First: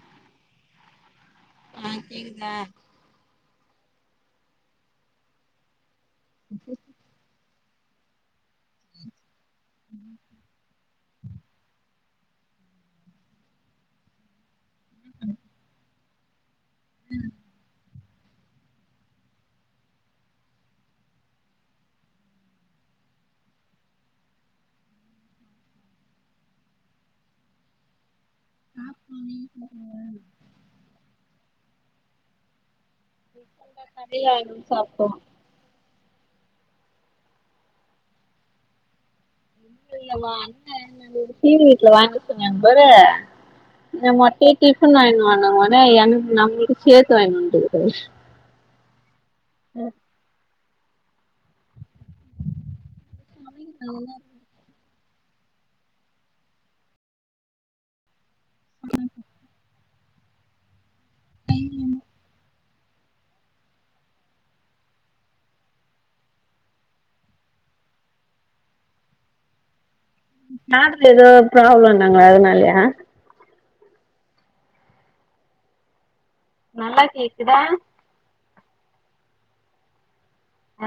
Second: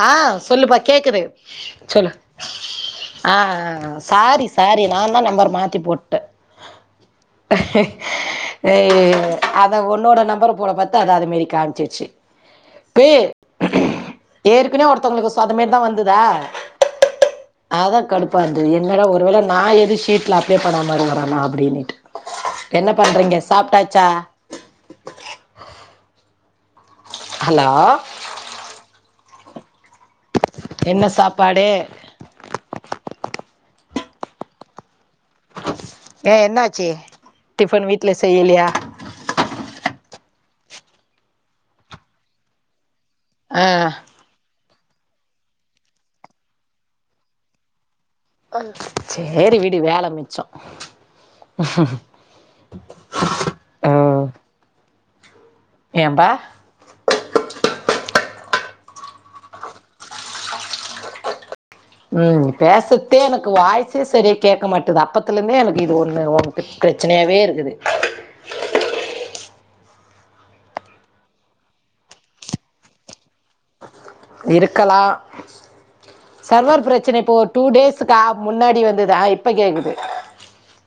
ஆ சொல்லுப்பா கேக்குது ஆ சொல்லு கேக்குதா ஆ சாரி சாரி நாதா நம்பர மாத்தி போட்டே அத்தா உன்னோட நம்பர போல பத் இப்ப அத்தா அதுமரி காம்ச்சிருச்சு பே ஏர்க்கனே ஒருத்தவுங்களுக்கு சொ அதமாரிதா வந்ததா ம் அத்தா கடுப்பா இருந்தது என்னட ஒரு வேள நா எது ஷீட்ல அப்டேட் பண்ணாம இருக்குறனா அப்டினுட்டு என்ன பண்றீங்க சாப்ட்டாச்சா ஹலோ நாங்க இன்னு சாப்பல்ல என்ன சாப்பாடு நா கடைல வாங்கி சாப்டோ ஏ என்னாச்சு டிஃபன் வீட்ல செய்யலையா [inaudible] கீழ் வீட்ல வாங்க சொன்னாங்க பாரு ஆ மொட்டைய டிஃபன் வாய்ங்னு வாங்கனோனே எனக்கு நம்ளுக்கு சேத்து வாங்கிட்டு வந்துட்ருக்காரு சேரி விடு வேல மிச்சோ அவிங்டாங்க எபா ம் ம் பேசத்தே எனக்கு வாய்ஸே செரிய கேக்க மாட்டிது அப்பத்தருந்தே எனக்கு இது ஒன்னு ஒண்ட ப்ரச்சனையாவே இருக்குது கார்டுல எதோ ப்ராப்ளம்னாங்களே அதுனாலயா இருக்கலா சர்வர் நல்லா ப்ரச்சன இப்போ கேக்குதா டூ டேஸ் சுத்தா முன்னாடி வந்ததா இப்ப கேக்குது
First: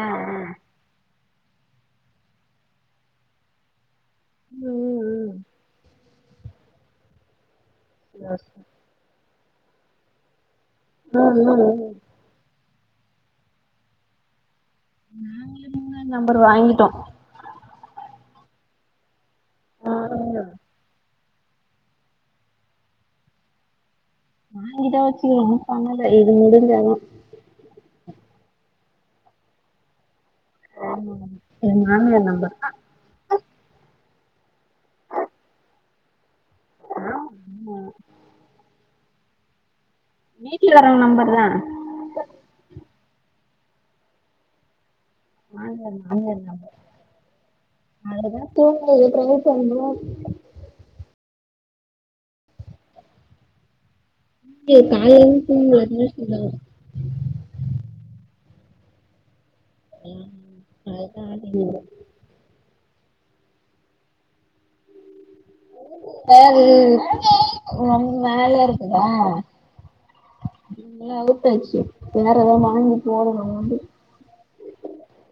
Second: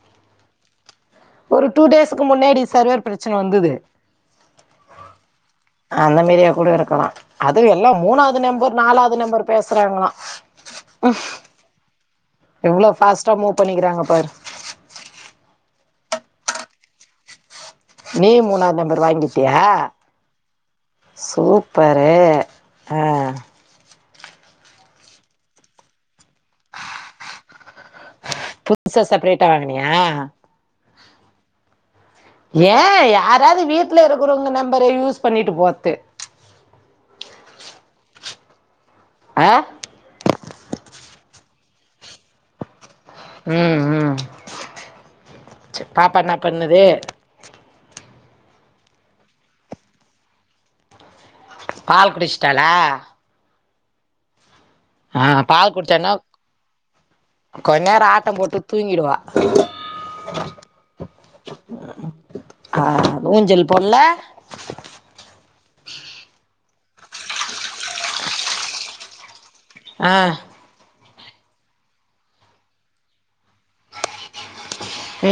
ம் ம் ஒரு டூ டேஸ்க்கு முன்னாடி சர்வர் ப்ரச்சன வந்தது ம் ம் அந்த மாரியா கூட இருக்கலா அதுவு எல்லா மூணாவது நம்பர் நாலாவ்து நம்பர் பேசுறாங்களா ம் ம் எவ்ளோ ஃபாஸ்ட்டா மூவ் பண்ணிக்கறாங்க பாரு நாங்களே மூணா நம்பர் வாங்கிட்டோ நீயு மூணாவ்து நம்பர் வாங்கிட்டியா சூப்பரு ஆ நா இத வச்சுக்குனு ஒண்ணு பண்ணல இது முடிஞ்சாதா புதுசா செபரேட்டா வாங்கினியா நான்வே நா ஏ யாராது வீட்டுல இருக்கறவங்க நம்பர யூஸ் பண்ணிட்டு பொறது ஆ ஆமா ஆ வீட்டுல வரவங்க நம்பர் தா ம ம் சேரி மாமியார் பாப்பா என்ன மாமியார் நம்பர் பண்ணுது அதுதா தூங்குது எழுப்பிறேன்னு சோன்னோல்ல பால் குடிச்சிட்டாலா ஆ காலேலருந்து பால் தூங்கல எதுவுமே குடிச்சான்னா செய்யல கொஞ்ச நேரோ ஆட்டம் போட்டு தூங்கிடுவா அதுதா ஆ ஊஞ்சல் பொடல வேது ம் மேல இருக்குதா ஆ அவுத்தாச்சுவேற தா வாங்கி போடணு வந்து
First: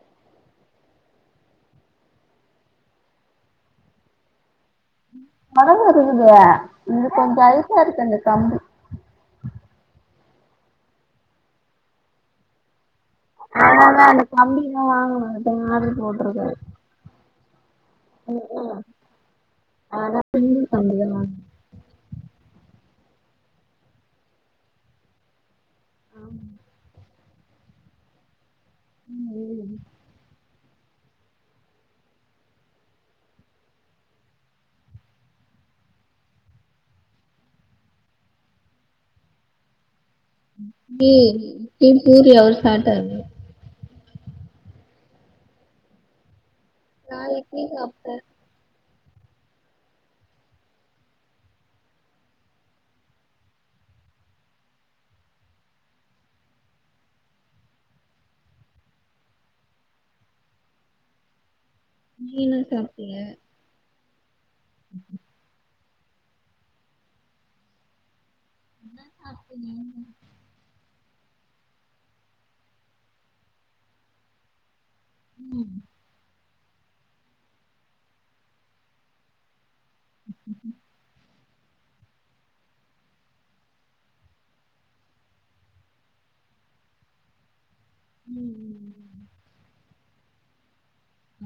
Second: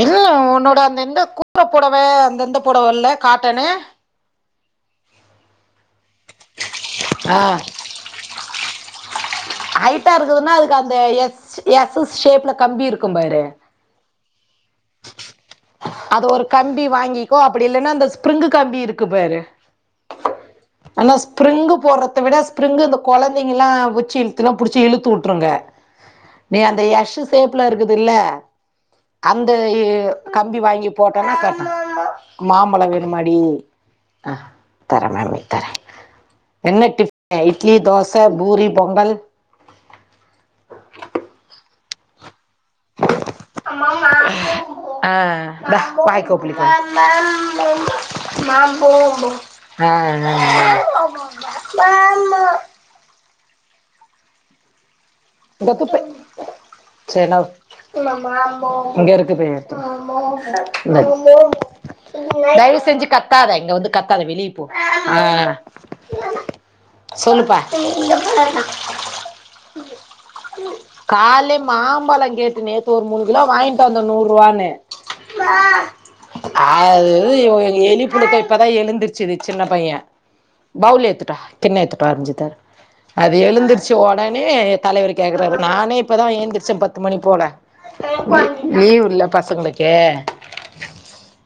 இல்ல உன்னோட அந்த இந்த கூற பொடவ அந்த இந்த பொடவ இல்ல காட்டனு அதெல்லா இருக்குது அது ஆ கொஞ்சோ ஹைட்டா இருக்கு இந்த கம்பி ஹைட்டா இருக்குதுன்னா அதுக்கு அந்த எஸ் எஸ்ஸ் ஷேப்ல கம்பி இருக்கும் பாரு அதனாதா அந்த கம்பி இன்ன வாங்க மாட்ட ஆர்டர் போடிருக்கே ம்பி வாங்கிக்கோ அப்படி இல்லைன்னா அந்த ஸ்பிரிங்கு கம்பி இருக்கு பாரு ஆனா ஆனா ஸ்பிரிங்கு போறத்த விட ஸ்பிரிங்கு இந்த கொழந்தைகளா வெச்சு இழுத்துனு படிச்சி இழுத்து விட்டுருங்க வாங்கனு நீ அந்த எஷ் சேப்ல இருக்குதுல்ல அந்த கம்பி ஏ வாங்கி போட்டோனா கட்ட மாம்பழம் வேனுமாடி அ தரே தரே என்ன டிஃபன்னு இட்லி தோச பூரி பொங்கல் தி ஏ பூரி அவரு சாட்டாரு ஆ இந்த வாய் கோப்பளிக்கோ நா இட்லி சாப்ட்டே ஆ ஆ ஆ சேரி நா இங்க இருக்கு இத நீ என்ன எடு இந்த ஆ சொல்லுப்பா [inaudible] கால்லயே மாம்பழ கேட்டு நேத்து ஒரு மூணு கிலோ வாங்கிட்டு வந்தோ நூரூவான்னு மா அது இவ எலி புழுக்க இப்பதா எழுந்தருச்சுது சின்ன பைய்ய அது எழுந்திருச்சு ஒடனே தலைவர் கேக்குறாரு நானே இப்பதா எந்திரிச்ச பத்து மணி போல லீவு இல்ல பசங்களுக்கு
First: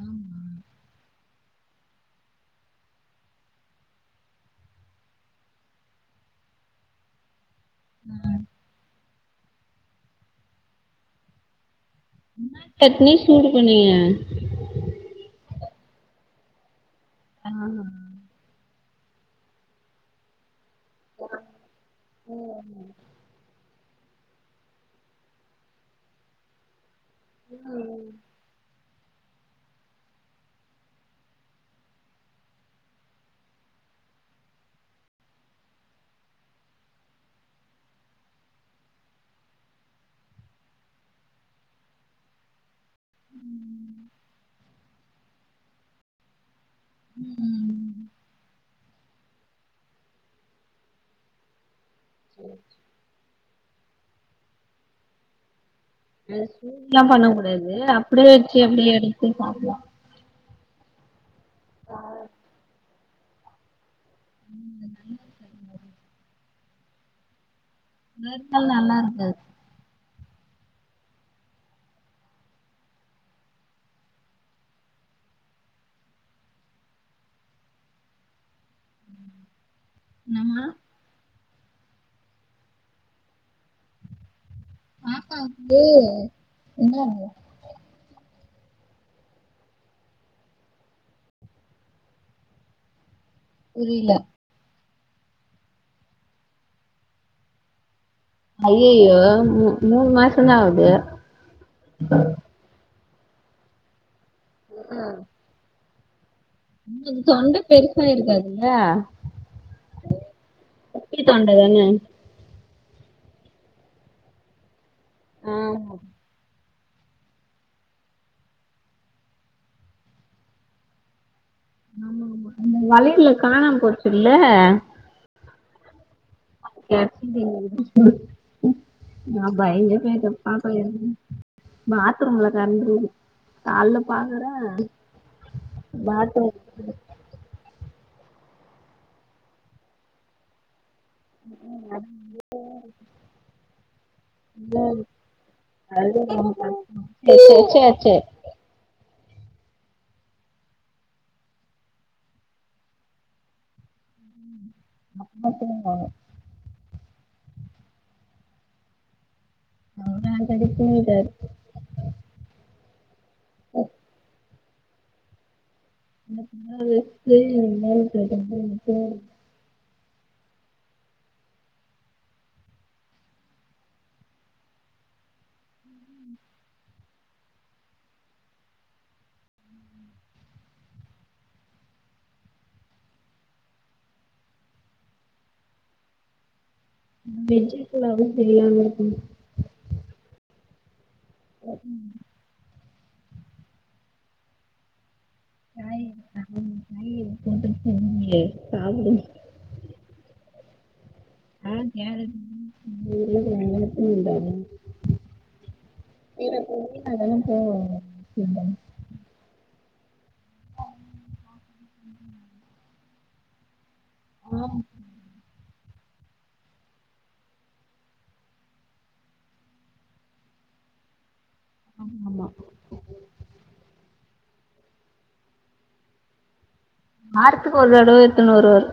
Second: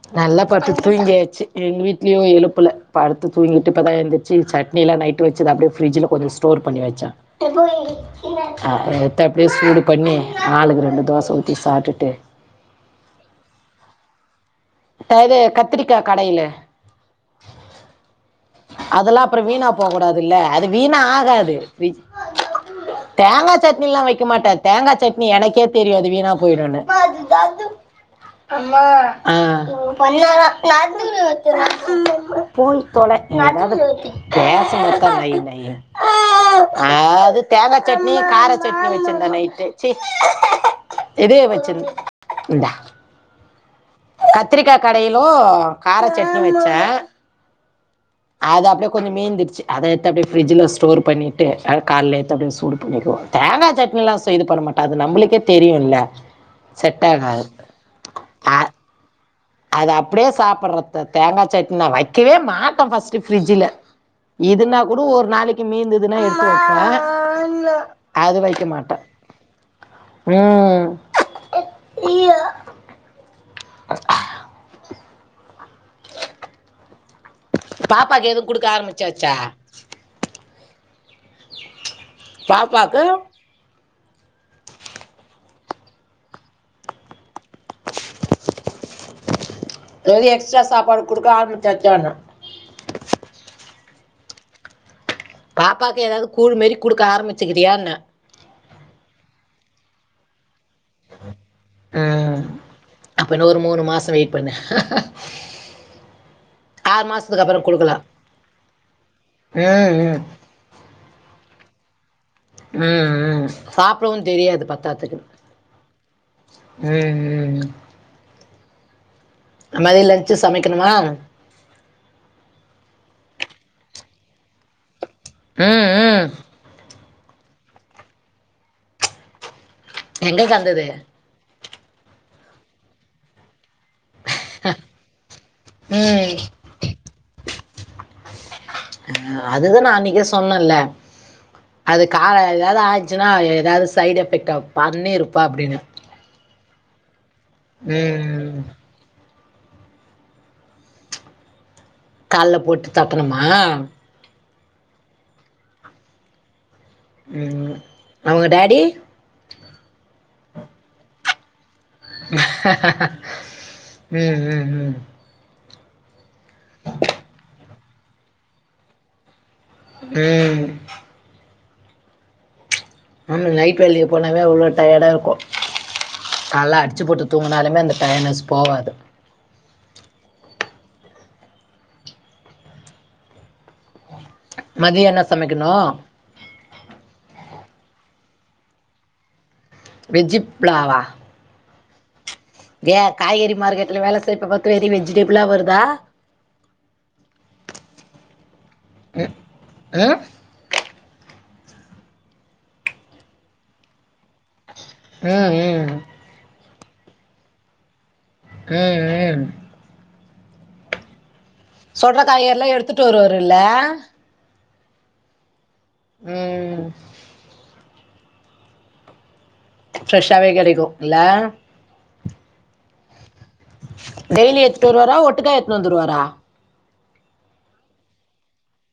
ஆமா நல்லா படுத்து தூங்கியாச்சு எங்கள் வீட்லயு எழுப்புல படுத்து தூங்கிட்டு இப்பதா எந்திரிச்சு சட்னி எல்லா நைட்டு வச்சது அப்படியே ஃப்ரிஜல கொஞ்சோ ஸ்டோர் பண்ணி வச்ச அப்புறம் எத்த அப்படியே சூடு பண்ணி ஆளுக்கு ரெண்டு தோசை ஊத்தி சாப்ட்டுட்டு என்னா சட்னி சூடு பண்ணியா அது கத்திரிக்கா கடையிலு ஆ அதெல்லா அப்புறம் வீணா போக கூடாது இல்ல அது வீண ஆகாது தேங்காய் சட்னி எல்லாம் வைக்க மாட்டா தேங்கா சட்னி எனக்கே தெரியும் அது வீணா போயிடும்னு அம்மா உங்க பையன் [unintelligible] போட்டுதொல [unintelligible] அ அது தேங்கா சட்னி கார சட்னி வச்சிருந்தே நைட்டு ச்சி ரெடியா வச்சுரு உம் ம் கத்திரிக்காய் கடையலு கார சட்னியோ வெச்சே அது அப்டியே கொஞ்சோ மிந்தடுச்சு அத எத்து அப்டியே ஃப்ரிஜூல ஸ்டோர் பண்ணிட்டு அத கால்ல எடுத்து அப்டியே சூடு க்குவோ தேங்காய் சட்னில செய்து பண்ண மாட்டோ அது நம்பளுக்கே தெரியுல்ல அது சூடுல்லா பண்ண கூடாது அப்டியே வெச்சு அ- எப்டியே எடுத்து சாப்ப அது அப்டியே சாப்டுறது தா தேங்காய் சட்டினி நா வைக்கவே மாட்டே ஃபர்ஸ்ட்டு ஃபரிட்ஜூல இதுன்னா கூட ஒரு நாளைக்கு மீந்ததுன்னா எடுத்து வைப்பே அது வைக்க வறுத்தால் நல்லா மாட்டேன் இருக்காது உம் அ ஹா பாப்பாக்கு எதுவும் குடுக்க ஆரம்பிச்சாச்சா நம்ம பாப்பாக்கு பாப்பாக்கு என்னது அதாவது எக்ஸ்ட்ரா சாப்பாடு குடுக்க ஆரம்பிச்சாச்சா புரியல பாப்பாவுக்கு ஏதாவது கூழ் மாரி குடுக்க ஆரம்பிச்சிக்கிறியாண்ண அய்யயோ மூணு மாசந்தா ஆகுது உம் அப்ப இன்னும் ஒரு மூணு மாசம் வெயிட் பண்ணு ஆறு அ மாசத்துக்கு தொண்டை அப்புறம் பெருசா குடுக்கலாம் இருக்காதுல்ல ம் ம் பி தாண்டதான உம் உம் சாப்டன்னனு தெரியாது பத்தாதுக்கு ஆமா உம் உம் மதியம் லஞ்ச் சமைக்கணுமா ஆமா அந்த வளையல் காணாம போச்சுல உம் [unintelligible] நா பயந்தே போயிட்டேன் எங்க கந்தது பாக்கவேல்லை னு பாத்ரூம்ல திறந்து காலையில பாக்கல என்ன ஏய் அ அதுதான் நான் அன்னைக்கே சொன்னேன்ல அது கால ஏதாவது ஆயிச்சுன்னா ஏதாவது சைடு் எஃபெக்ட் ஆகும் பன்னிரு அப்படின்னு [unintelligible] ஏய் கால்ல போட்டு தட்டனுமா [inaudible] ம் அவுங்க டாடி அவர் அல்ரெடி தூங்கிட்டாரு ம் ம் ம் [inaudible] ம் ஆமா நைட் வேலைக்கு போனாவே அவ்ளோ டயர்டா இருக்கு நல்லா அடிச்சு போட்டு தூங்குனாலுமே அந்த டயர்ட்னஸ் போகாது மதிய என்ன சமைக்கணு வெஜ்சு புலாவ்வு செய்யலான்னு இருக்கே வெஜ்சுப்லாவா ம் ஏ காய்கறி மார்க்கெட்ல வேல செய்யப்ப பாத்து வெறி வெஜிடபிளா வருதா [inaudible] மாரி இருக்குண்டு சொன்னிங்களே சாப்புடு அ ஆ உருளக்கெழங்க எடுத்துன்னு வந்தாரு ஆ ஆ [inaudible] அதெல்லா போவாங்க ஆ ஆ சொல்ற காயல்லா எடுத்துட்டு வருவரு இல்ல ஆம் ம் பிரஷ்ஷாவே கிடைக்கு இல்ல ஆமா டெய்லி எடுத்துட்டு வருவாரா ஒட்டுக்கா எடுத்துனு வந்துருவாரா வாரத்துக்கு ஒரு தடவ எடுத்துட்டு வருவாரு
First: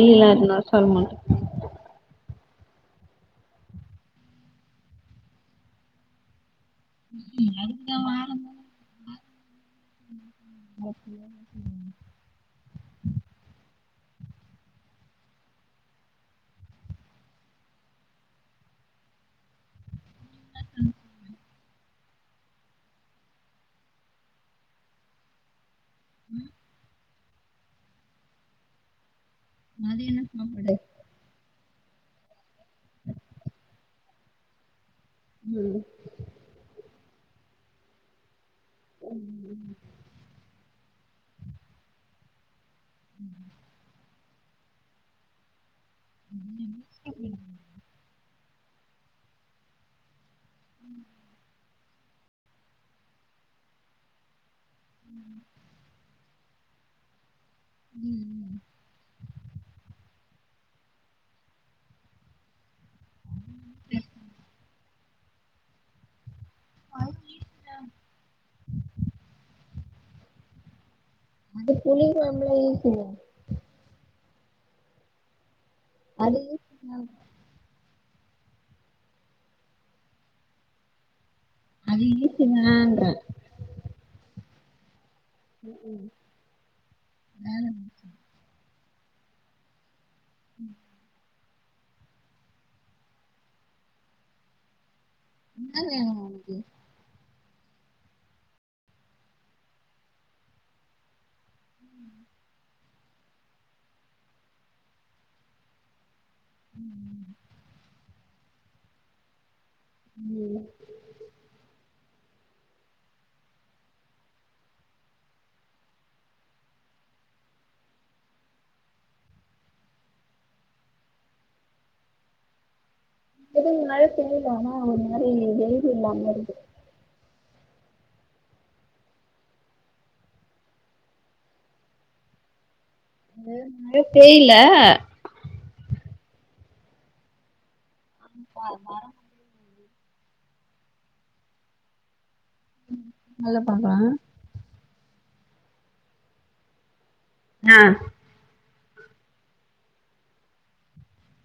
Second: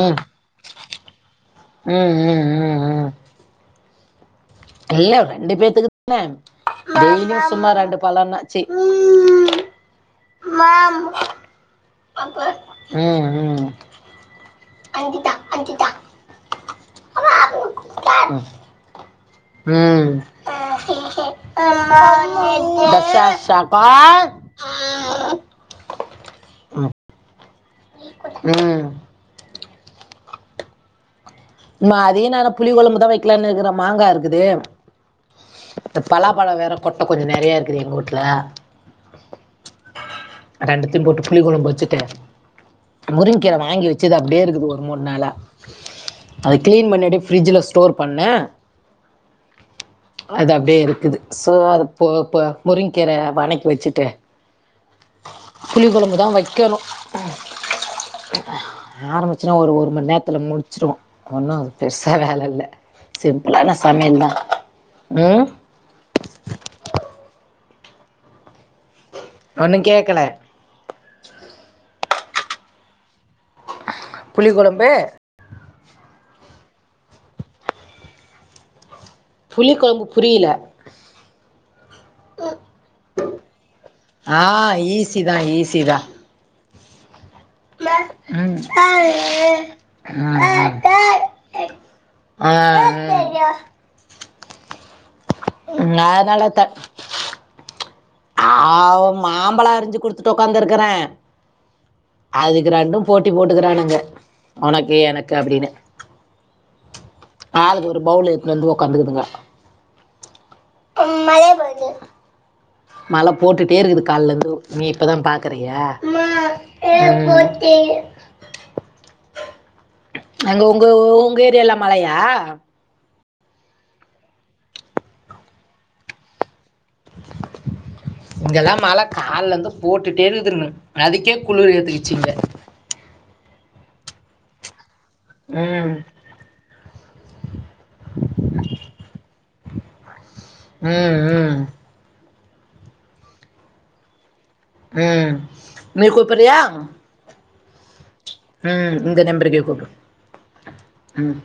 ம் எடுத்துனு வர சொல்ல மாட்டே ம் ம் ம் அ இல்ல ரெண்டு பேத்துக்கு தானே டெய்லியுமே மாட்டே சும்மா ரெண்டு அதுக்குதா வாரந்தோறு பழம்னாச்சு ம் மாம் ம் ம் ம் ம் ம் ம் மதிய என்ன சாப்பாடு மதிய நேரோ புளி குழம்பு தா வைக்கலான்னு இருக்கிற மாங்கா இருக்குது மாங்கா இந்த பலாப்பழம் வேற கொட்ட கொஞ்ச நெறைய இருக்குது எங்க வூட்ல ம் ரெண்டத்தியும் போட்டு புளி கொளம்பு வச்சுட்டு முருங்கக்கீர வாங்கி வச்சுது அப்டியே இருக்குது ஒரு மூண் நாளா அத கிளீன் பண்ணிட்டு ஃபிரிட்ஜூல ஸ்டோர் பண்ணே அது அப்டியே இருக்குது சோ அத போ இப்போ முருங்கக்கீர வனைக்கு வச்சுட்டு புளி குழம்புதா வைக்கணு ஆரம்பி ச்சுனா ஒரு ஒரு மண் நேரத்துல முடிச்சிடுவோ ஒன்னு பெருசா வேல இல்ல சிம்பிளான சமையல் தா ம் [inaudible] ஒண்ணு கேக்கல அது புளி கொழம்புல இருக்குல்ல புளி கொழம்பு அது [inaudible] புளி குழம்பு புரில அது இனிப்புகான்ற ஆ இ ம் அ ம் ம் ம்ம் அ என்ன நா வேணு அதனால உனக்கு த அ மாம்பழ அரிஞ்சு குடுத்துட்டு உக்காந்துருக்கற அதுக்கு ரெண்டு போட்டி போட்டுக்கறானுங்க உனக்கு எனக்கு அப்டின்னு ஆளுக்கு ஒரு பவுல் எத்துனு வந்து உக்காந்துக்குதுங்க ம் ம் மறைய போது மழை போட்டுட்டே இருக்குது கால்லந்து நீ இப்பதா பாக்குறியா ம் அங்க உங்கோ உங்க ஏரியல்லா மழையா எதுவு முன்னாடியே செஞ்சிருந்தானா ஒரு மாரி தெளிவு இல்லாம இருக்கு [inaudible] இங்கெல்லா மழ கால்ல இருந்து போட்டுட்டே இருதுன்னு அதுக்கே குளிர் எத்துக்குச்சு இங்க இங்க எதும் மழ பெய்ல ம் [unintelligible] மரோ ம் ம் ம் நல்ல [unintelligible] ம் நீ கூப்பறியா அ ம் இந்த நெம்பருக்கே கூப்டு ம்